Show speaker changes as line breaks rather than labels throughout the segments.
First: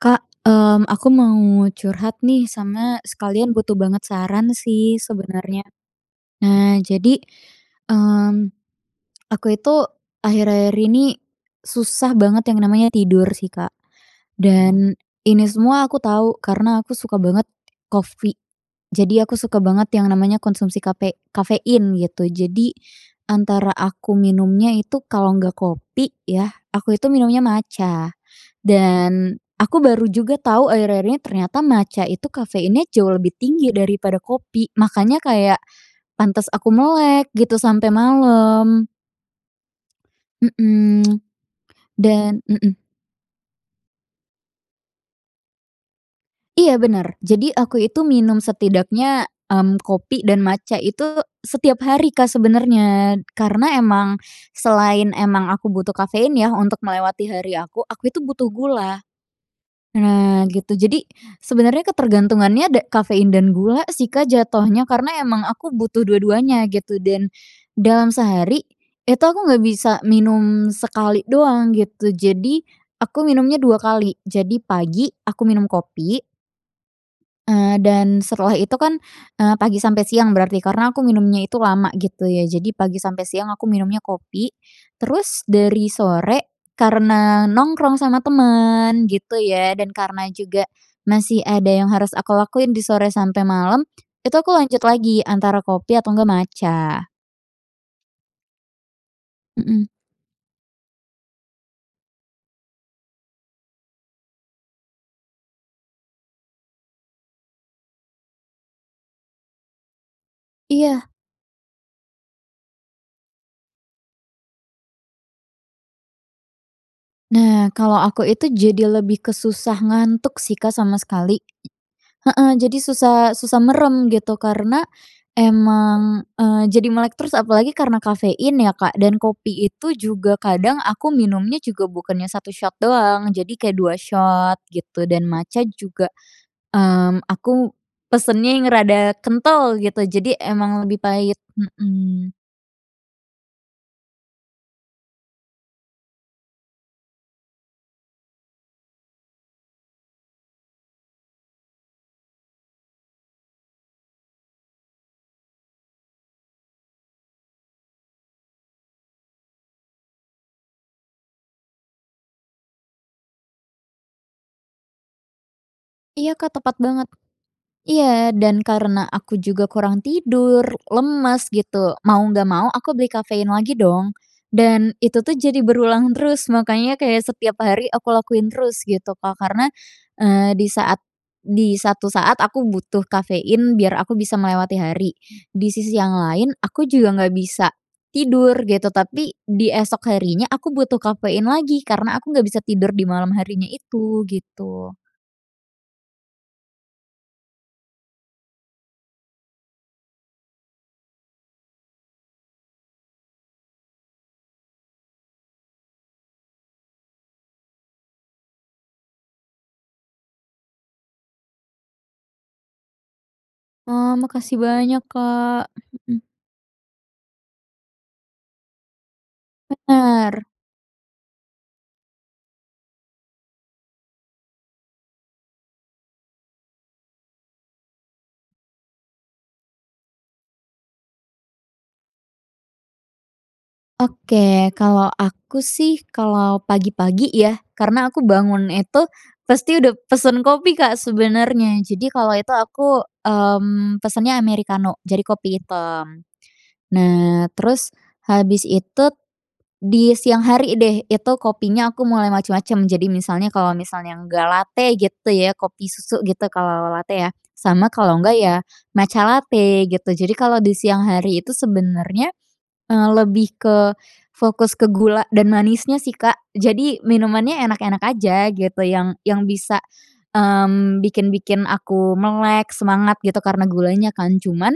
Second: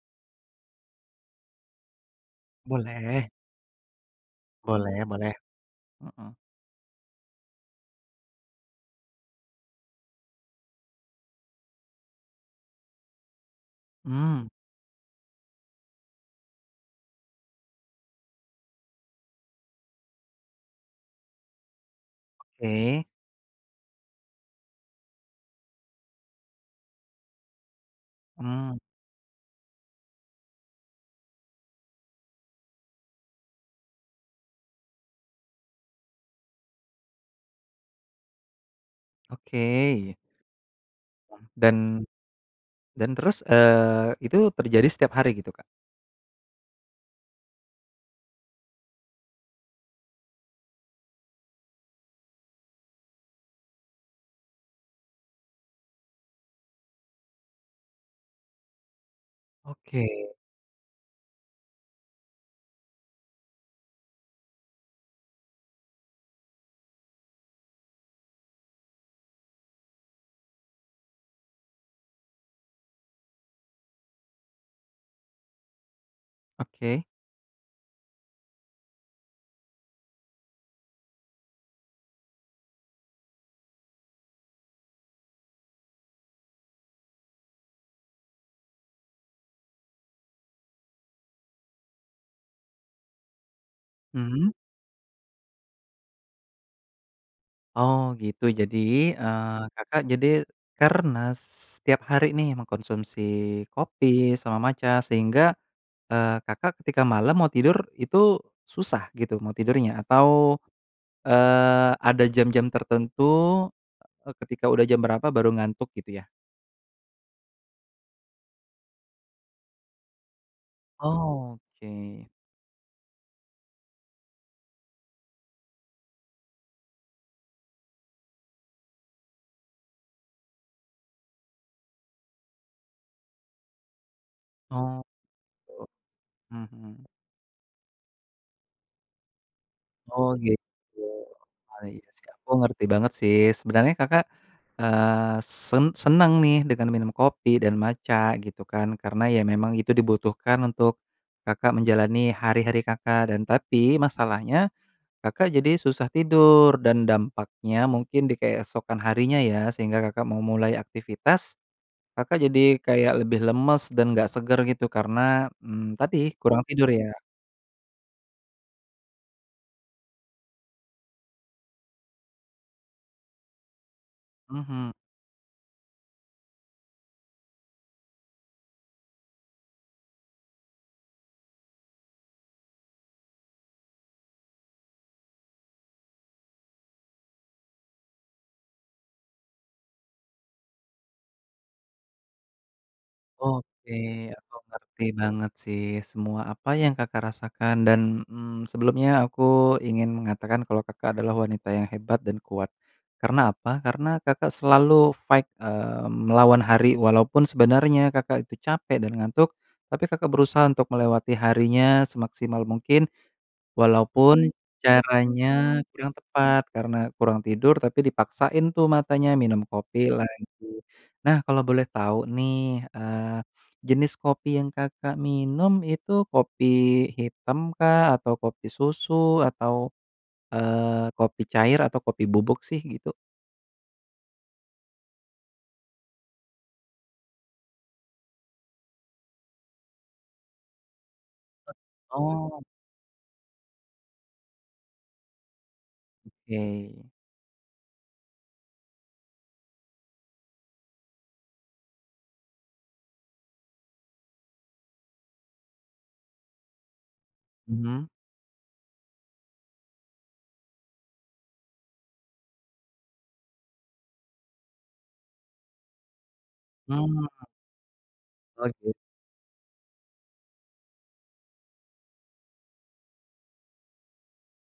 Kak, mmm, aku mau curhat nih sama
Boleh.
sekalian butuh banget saran sih
Boleh boleh.
sebenernya.
Mhm.
Nah, jadi, mmm, aku itu akhir-akhir ini susah banget yang namanya tidur sih, Kak,
Mmm.
dan ini semua aku tahu karena aku suka banget coffee. Jadi, aku suka banget yang namanya konsumsi kape kafein gitu. Jadi,
Oke.
antara aku minumnya itu kalau enggak kopi yah, aku itu minumnya matcha.
Mmm.
Dan aku baru juga tahu akhir-akhir ini ternyata matcha itu kafeinnya jauh lebih tinggi daripada kopi. Makanya kayak pantes aku melek gitu sampai malam.
Oke.
Mhm,
Mmm, dan
dan mhm.
dan terus, eee, itu terjadi setiap hari gitu, Kak?
Iya benar. Jadi, aku itu minum setidaknya, mmm, kopi dan matcha itu setiap hari, Kak sebenarnya karena emang selain emang aku butuh kafein yah untuk melewati hari aku, aku itu butuh gula.
Oke.
Nah gitu, jadi sebenarnya ketergantungannya da kafein dan gula sih, Kak, jatuhnya karena emang aku butuh dua-duanya gitu dan dalam sehari itu aku enggak bisa minum sekali doang gitu. Jadi aku minumnya 2 kali. Jadi pagi aku minum kopi
Oke.
eee, dan setelah itu kan, eee, pagi sampai siang berarti karena aku minumnya itu lama gitu ya. Jadi, pagi sampai siang aku minumnya kopi, terus dari sore karena nongkrong sama teman gitu ya dan karena juga masih ada yang harus aku lakuin di sore sampai malam, itu aku
Mhm.
lanjut lagi antara kopi atau enggak matcha.
Oh gitu. Jadi, eee,
Heeh.
Kakak jadi karena se setiap hari nih mengkonsumsi kopi sama matcha sehingga, eee, Kakak ketika malam mau tidur itu susah gitu mau tidurnya? Atau,
Iya.
eee, ada jam-jam tertentu, eee, ketika udah jam berapa baru ngantuk gitu ya?
Nah, kalau aku itu jadi lebih ke susah ngantuk sih, Kak, sama sekali.
Oh, oke.
Iya, heeh, jadi susah susah merem gitu karena emang, eee, jadi melek terus apalagi karena kafein ya, Kak dan kopi itu juga kadang aku minumnya juga bukannya 1 shot, doang. Jadi kayak 2 shot
Oh,
gitu dan matcha
gitu.
juga,
Mhm.
mmm, aku pesennya yang rada kental gitu,
Oh
jadi emang
gitu,
lebih pahit.
baik,
Mhm.
sekarang aku ngerti banget sih sebenernya, Kakak, eee, sen senang nih dengan minum kopi dan matcha gitu kan. Karena ya memang itu dibutuhkan untuk, Kakak, menjalani hari-hari, Kakak dan tapi masalahnya, Kakak, jadi susah tidur dan dampaknya mungkin di keesokan harinya ya, sehingga, Kakak mau mulai aktivitas, Kakak jadi kayak lebih lemes dan nggak seger gitu karena, mmm, tadi
Iya, Kak,
kurang
tepat
tidur
banget.
ya?
Iya, dan karena aku juga kurang tidur, lemes gitu, mau nggak mau aku beli kafein lagi dong,
Mhm.
dan itu tuh jadi berulang terus. Makanya kayak setiap hari aku lakuin terus gitu, Kak karena, eee, di saat di satu saat aku butuh kafein biar aku bisa melewati hari, di sisi yang lain aku juga nggak bisa tidur gitu, tapi di esok harinya aku butuh kafein lagi karena aku nggak bisa tidur di malam harinya
Oke.
itu,
Aku
gitu.
ngerti banget sih semua apa yang, Kakak, rasakan dan, mmm, sebelumnya aku ingin mengatakan kalau, Kakak, adalah wanita yang hebat dan kuat. Karena apa? Karena, Kakak selalu fight, eee, melawan hari walaupun sebenarnya, Kakak itu capek dan ngantuk tapi, Kakak berusaha untuk melewati harinya semaksimal mungkin,
Wah,
walaupun
makasih banyak, Kak,
caranya kurang
mhm.
tepat karena kurang tidur tapi dipaksain tuh matanya minum kopi
Bener.
lagi. Nah, kalau boleh tahu nih, eee, jenis kopi yang, Kakak minum itu kopi hitam kah atau kopi susu atau, eee, kopi cair atau kopi bubuk sih, gitu?
Oke. Kalau aku sih, kalau pagi-pagi ya karena aku bangun itu pasti udah pesan kopi, Kak sebenarnya. Jadi kalau itu,
Oh.
aku, mmm, pesannya amerikano, jadi kopi hitam.
Oke.
Nah, terus habis itu di siang hari deh, itu kopinya aku mulai macam-macam. Jadi misalnya kalau misalnya enggak latte gitu ya kopi susu gitu kalau ala-ala latte ya, sama
Hmm.
kalau enggak ya matca late gitu. Jadi, kalau di siang hari itu sebenarnya, eee, lebih ke fokus ke gula dan manisnya sih, Kak. Jadi,
Mmm.
minumannya enak-enak aja gitu
Oke.
yang yang bisa, mmm, bikin bikin aku melek semangat gitu karena gulanya kan. Cuman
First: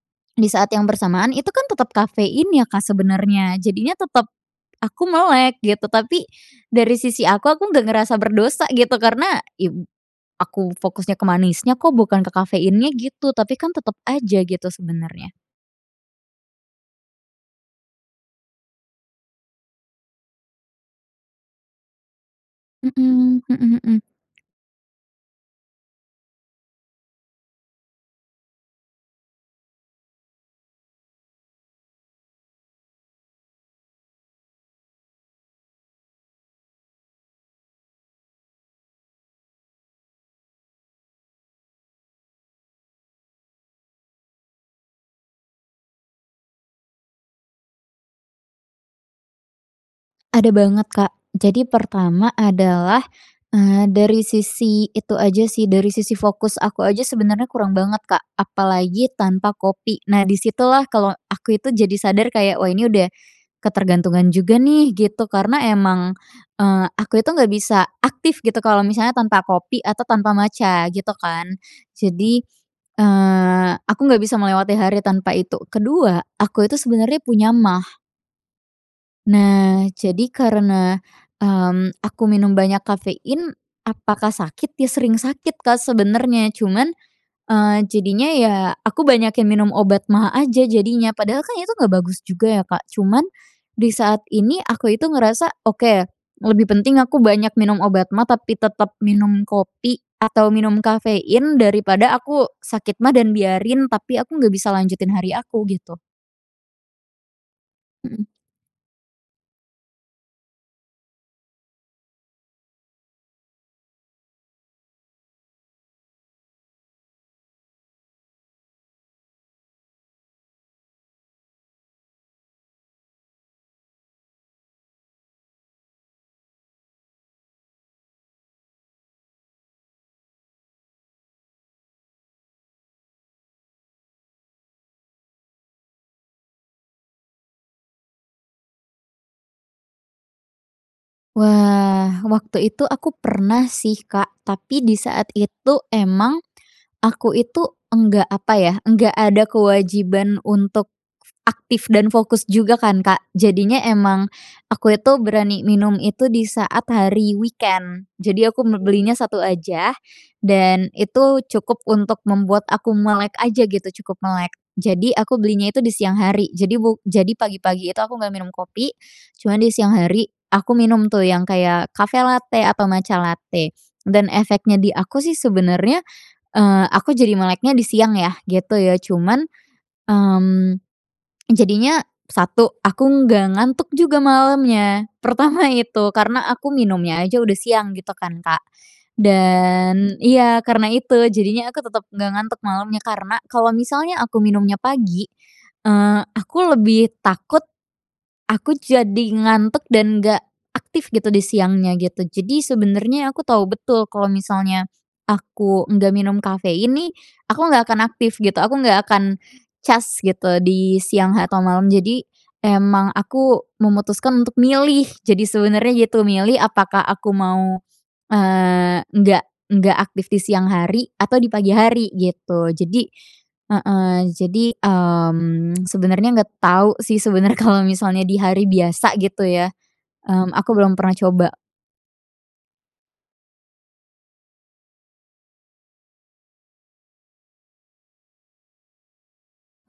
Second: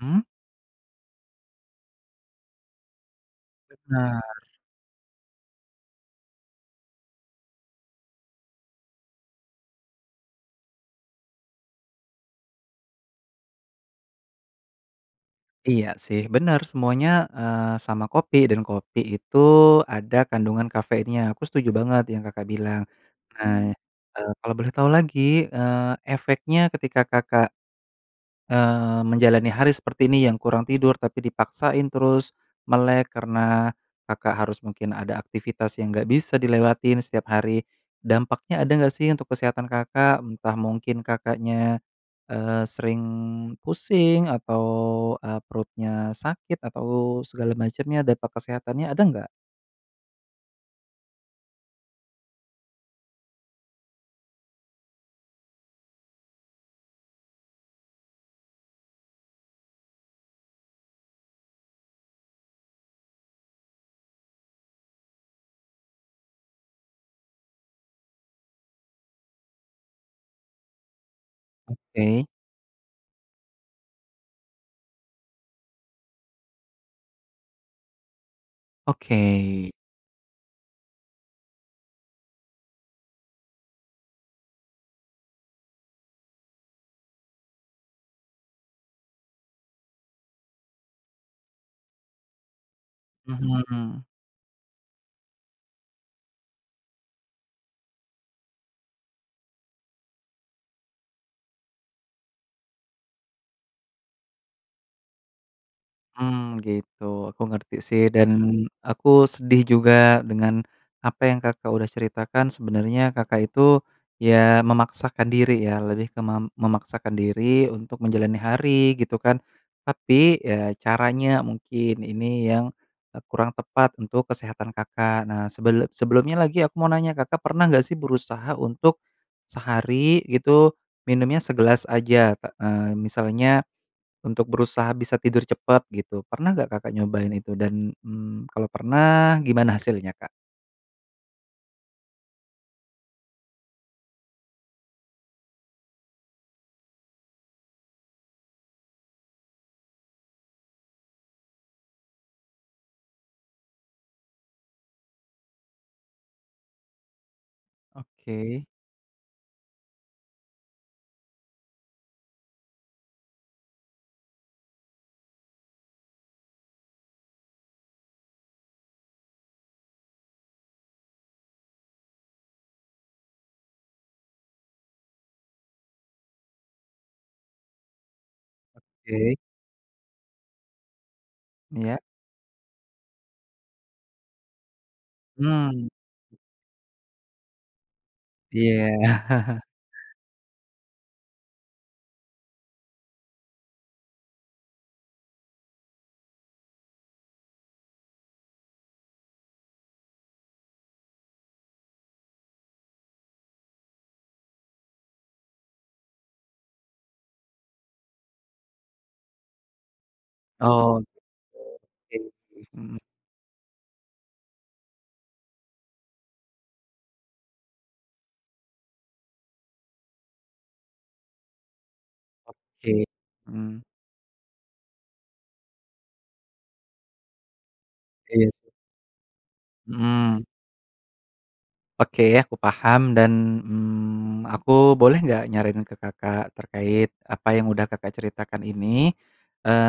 Mmm.
di saat yang bersamaan itu kan tetap kafein ya Kak sebenarnya. Jadinya tetap
Benar.
aku melek gitu, tapi dari sisi aku, aku enggak ngerasa berdosa gitu karena, iya b aku fokusnya ke manisnya kok bukan ke kafeinnya gitu, tapi kan tetap aja gitu sebenarnya.
Iya sih. Benar semuanya, eee, sama kopi dan kopi itu ada kandungan kafeinnya. Aku setuju banget yang Kakak bilang.
Mhm,
Nah,
mhm mhm.
eee, kalau boleh tahu lagi, eee, efeknya ketika Kakak, eee, menjalani hari seperti ini yang kurang tidur, tapi dipaksain terus melek karena Kakak harus mungkin ada aktivitas yang enggak bisa dilewatin setiap hari. Dampaknya ada enggak sih untuk kesehatan, Kakak? Entah mungkin Kakaknya, eee, sering pusing atau, eee, perutnya sakit atau segala macamnya. Dampak kesehatannya ada enggak?
Ada banget, Kak. Jadi pertama adalah, eee, dari sisi itu aja sih, dari sisi fokus aku aja sebenarnya kurang banget, Kak, apalagi tanpa kopi. Nah, di situlah kalau aku itu jadi sadar kayak, wah, ini udah ketergantungan juga nih, gitu. Karena emang, eee, aku itu nggak bisa aktif gitu kalau misalnya tanpa kopi atau tanpa matcha, gitu kan.
Oke.
Jadi, eee, aku nggak bisa melewati hari tanpa itu. Kedua, aku itu sebenarnya punya maag.
Oke.
Nah, jadi karena, mmm, aku minum banyak kafein apakah sakit? Ya, sering sakit, Kak, sebenarnya cuman, eee, jadinya ya aku banyakin minum obat maag aja jadinya. Padahal kan itu nggak bagus juga ya, Kak, cuman di
Mhm.
saat ini aku itu ngerasa oke, lebih penting aku banyak minum obat maag tapi tetap minum kopi atau minum kafein, daripada aku sakit maag dan biarin, tapi aku nggak bisa lanjutin hari aku, gitu.
Hmm, gitu. Aku ngerti sih
Mhm.
dan aku sedih juga dengan apa yang, Kakak udah ceritakan. Sebenernya, Kakak itu ya memaksakan diri ya lebih ke mem memaksakan diri untuk menjalani hari, gitu kan. Tapi, ya, caranya mungkin ini yang, eee, kurang tepat untuk kesehatan, Kakak. Nah, sebel sebelumnya lagi aku mau nanya, Kakak pernah nggak sih berusaha untuk sehari gitu minumnya segelas aja? K eee, misalnya untuk berusaha bisa tidur cepet, gitu. Pernah nggak, Kakak nyobain itu dan, mmm, kalau pernah gimana hasilnya, Kak?
Wah. Waktu itu aku pernah sih, Kak. Tapi di saat itu emang aku itu enggak, apa ya, nggak ada kewajiban untuk aktif dan fokus juga kan, Kak. Jadinya emang aku itu berani minum itu di saat hari weekend. Jadi aku
Oke.
belinya satu aja, dan itu cukup untuk membuat aku melek aja gitu, cukup melek. Jadi aku belinya itu di siang hari. Jadi bu jadi pagi-pagi itu aku nggak minum kopi. Cuman di siang hari aku minum tuh, yang kayak cafe latte atau matcha latte dan efeknya di aku sih sebenernya, eee, aku jadi meleknya di siang ya, gitu ya.
Oke.
Cuman, mmm,
Ya.
jadinya 1 aku nggak ngantuk juga malemnya. Pertama
Mmm!
itu, karena aku minumnya aja udah siang gitu kan, Kak,
Iya.
dan iya, karena itu jadinya aku tetep nggak ngantuk malamnya. Karena kalau misalnya aku minumnya pagi, eee, aku lebih takut, aku jadi ngantuk dan nggak aktif gitu di siangnya, gitu. Jadi sebenernya aku tahu betul kalau misalnya aku nggak minum kafein nih, aku nggak akan aktif, gitu. Aku nggak akan cas gitu
Oh,
di
oke
siang atau malam.
oke
Jadi
sih, mhm.
emang aku memutuskan untuk milih. Jadi sebenernya gitu milih apakah aku mau, eee, nggak nggak aktif di siang hari atau di pagi hari, gitu.
Oke,
Jadi
mhm.
heeh, jadi, mmm, sebenernya nggak tahu sih sebenernya kalau misalnya di
Iya,
hari
sih.
biasa gitu ya,
Mhm.
mmm, aku belum pernah coba.
Oke, aku paham dan, mmm, aku boleh nggak nyaranin ke Kakak terkait apa yang udah Kakak ceritakan ini?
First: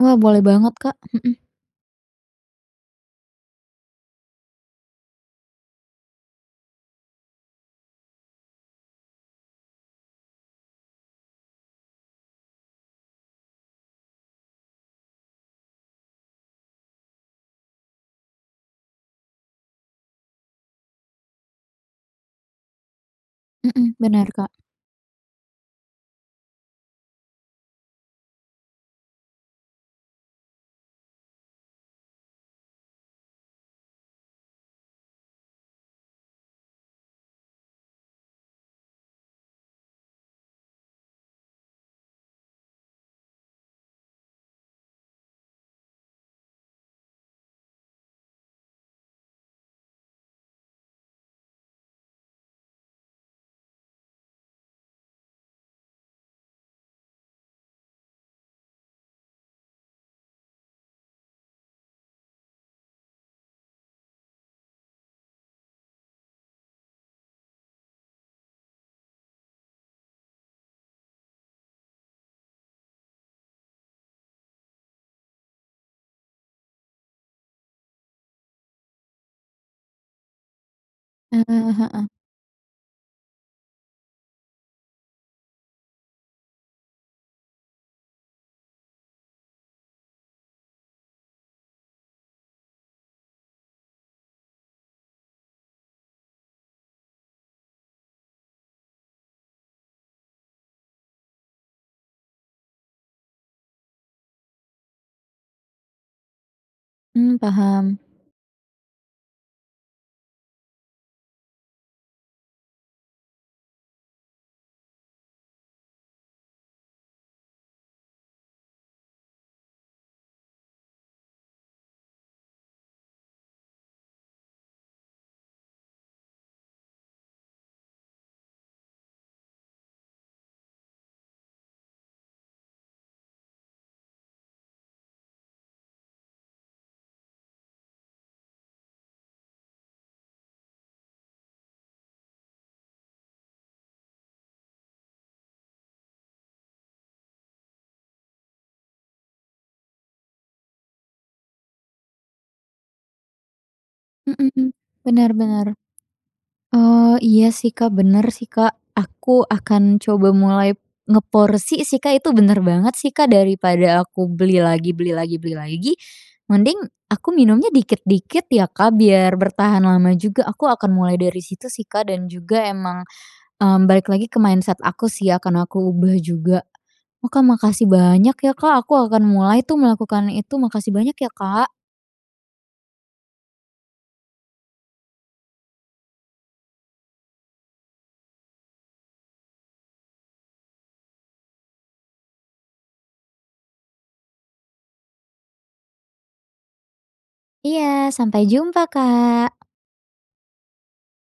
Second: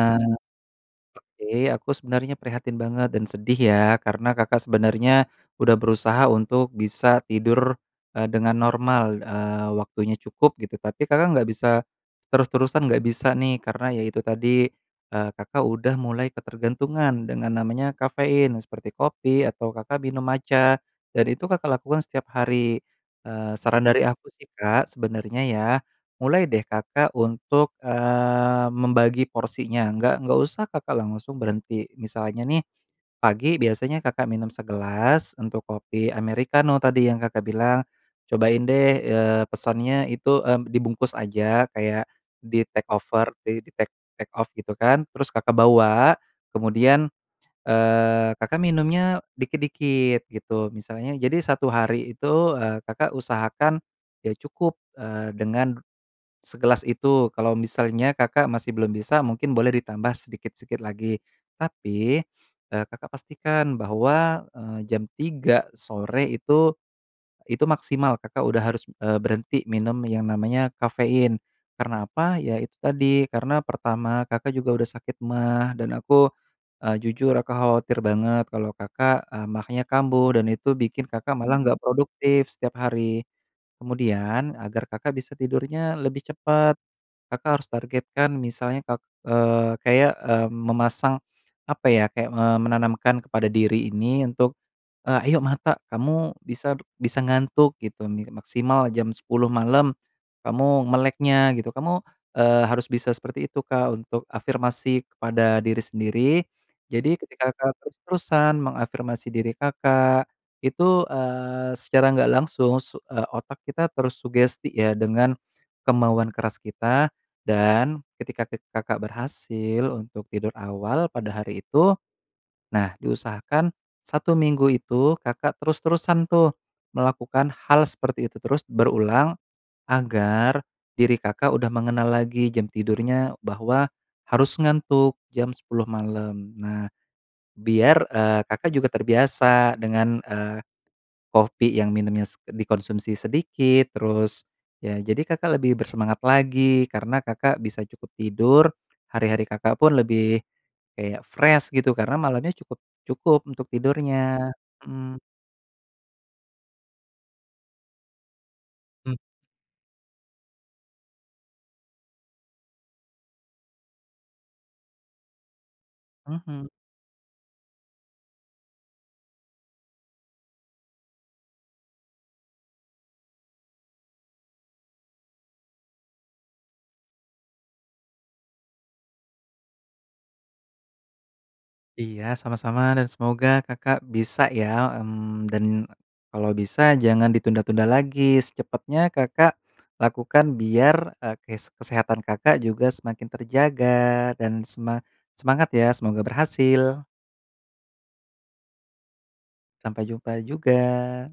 Wah, boleh banget, Kak, mhm.
oke, aku sebenernya prihatin banget dan sedih ya karena Kakak sebenernya udah berusaha untuk bisa tidur, eee, dengan normal, eee, waktunya cukup gitu. Tapi Kakak nggak bisa terus-terusan, nggak bisa nih, karena ya itu tadi, eee, Kakak udah mulai ketergantungan dengan namanya kafein seperti kopi atau Kakak minum matcha dan itu Kakak lakukan setiap hari. Eee, saran
Mmm.
dari
Bener,
aku sih,
Kak.
Kak, sebenernya ya, mulai deh Kakak untuk, eee, membagi porsinya. Nggak nggak usah Kakak langsung berhenti. Misalnya nih pagi biasanya Kakak minum segelas untuk kopi americano tadi yang Kakak bilang, cobain deh, eee, pesannya itu, eee, dibungkus aja kayak di take over, di di take take off gitu kan, terus Kakak bawa, kemudian, eee, Kakak minumnya dikit-dikit gitu. Misalnya jadi 1 hari itu, eee, Kakak usahakan ya cukup, eee, dengan segelas itu. Kalau misalnya Kakak masih belum bisa, mungkin boleh ditambah sedikit sikit lagi. Tapi, eee, Kakak pastikan bahwa, eee, jam 3 sore itu, itu maksimal, Kakak udah harus, eee, berhenti minum yang namanya kafein. Karena apa, ya itu tadi karena pertama Kakak juga udah sakit maag dan aku, eee, jujur aku khawatir banget kalau Kakak, eee, maagnya kambuh dan itu bikin Kakak malah
Heeh
nggak
heeh.
produktif setiap hari. Kemudian agar Kakak bisa tidurnya lebih cepet, Kakak harus targetkan misalnya ka eee, kayak, eee, memasang, apa ya, kayak, eee, menanamkan kepada diri ini untuk, eee, "Ayo mata kamu bisa bisa ngantuk," gitu nih, "maksimal jam 10 malam kamu meleknya," gitu. Kamu, eee, harus bisa seperti itu, Kak, untuk afirmasi kepada diri sendiri. Jadi
Mmm,
ketika Kakak
paham.
terus-terusan mengafirmasi diri Kakak itu, eee, secara nggak langsung su eee, otak kita terus sugesti ya dengan kemauan keras kita. Dan ketika ke Kakak berhasil untuk tidur awal pada hari itu, nah, diusahakan 1 minggu itu Kakak terus-terusan tuh melakukan hal seperti itu terus berulang, agar diri Kakak udah mengenal lagi jam tidurnya bahwa harus ngantuk jam 10 malam. Nah, biar, eee, Kakak juga terbiasa dengan, eee, kopi yang minumnya s dikonsumsi sedikit, terus ya jadi Kakak lebih bersemangat lagi karena Kakak bisa cukup tidur, hari-hari Kakak pun lebih kayak fresh gitu. Karena malamnya cukup cukup untuk tidurnya.
Mhm,
Mmm.
bener bener. Oh, iya sih, Kak, bener sih, Kak.
Mmm.
Aku akan coba mulai ngeporsi sih, Kak, itu bener banget sih, Kak, daripada aku beli lagi beli lagi beli lagi,
Mhm.
mending aku minumnya dikit-dikit ya, Kak, biar bertahan lama juga, aku akan mulai dari situ sih, Kak. Dan juga emang, mmm, balik lagi ke mindset aku sih ya akan aku ubah juga. Wah, Kak, makasih banyak ya, Kak, aku akan mulai tuh melakukan itu. Makasih banyak ya, Kak!
Iya, sama-sama, dan semoga Kakak bisa ya. Mmm, dan kalau bisa jangan ditunda-tunda lagi. Secepatnya Kakak lakukan biar, eee, kes kesehatan Kakak juga semakin terjaga dan sema semangat ya, semoga berhasil.
Iya. Sampai jumpa, Kak!
Sampai jumpa juga!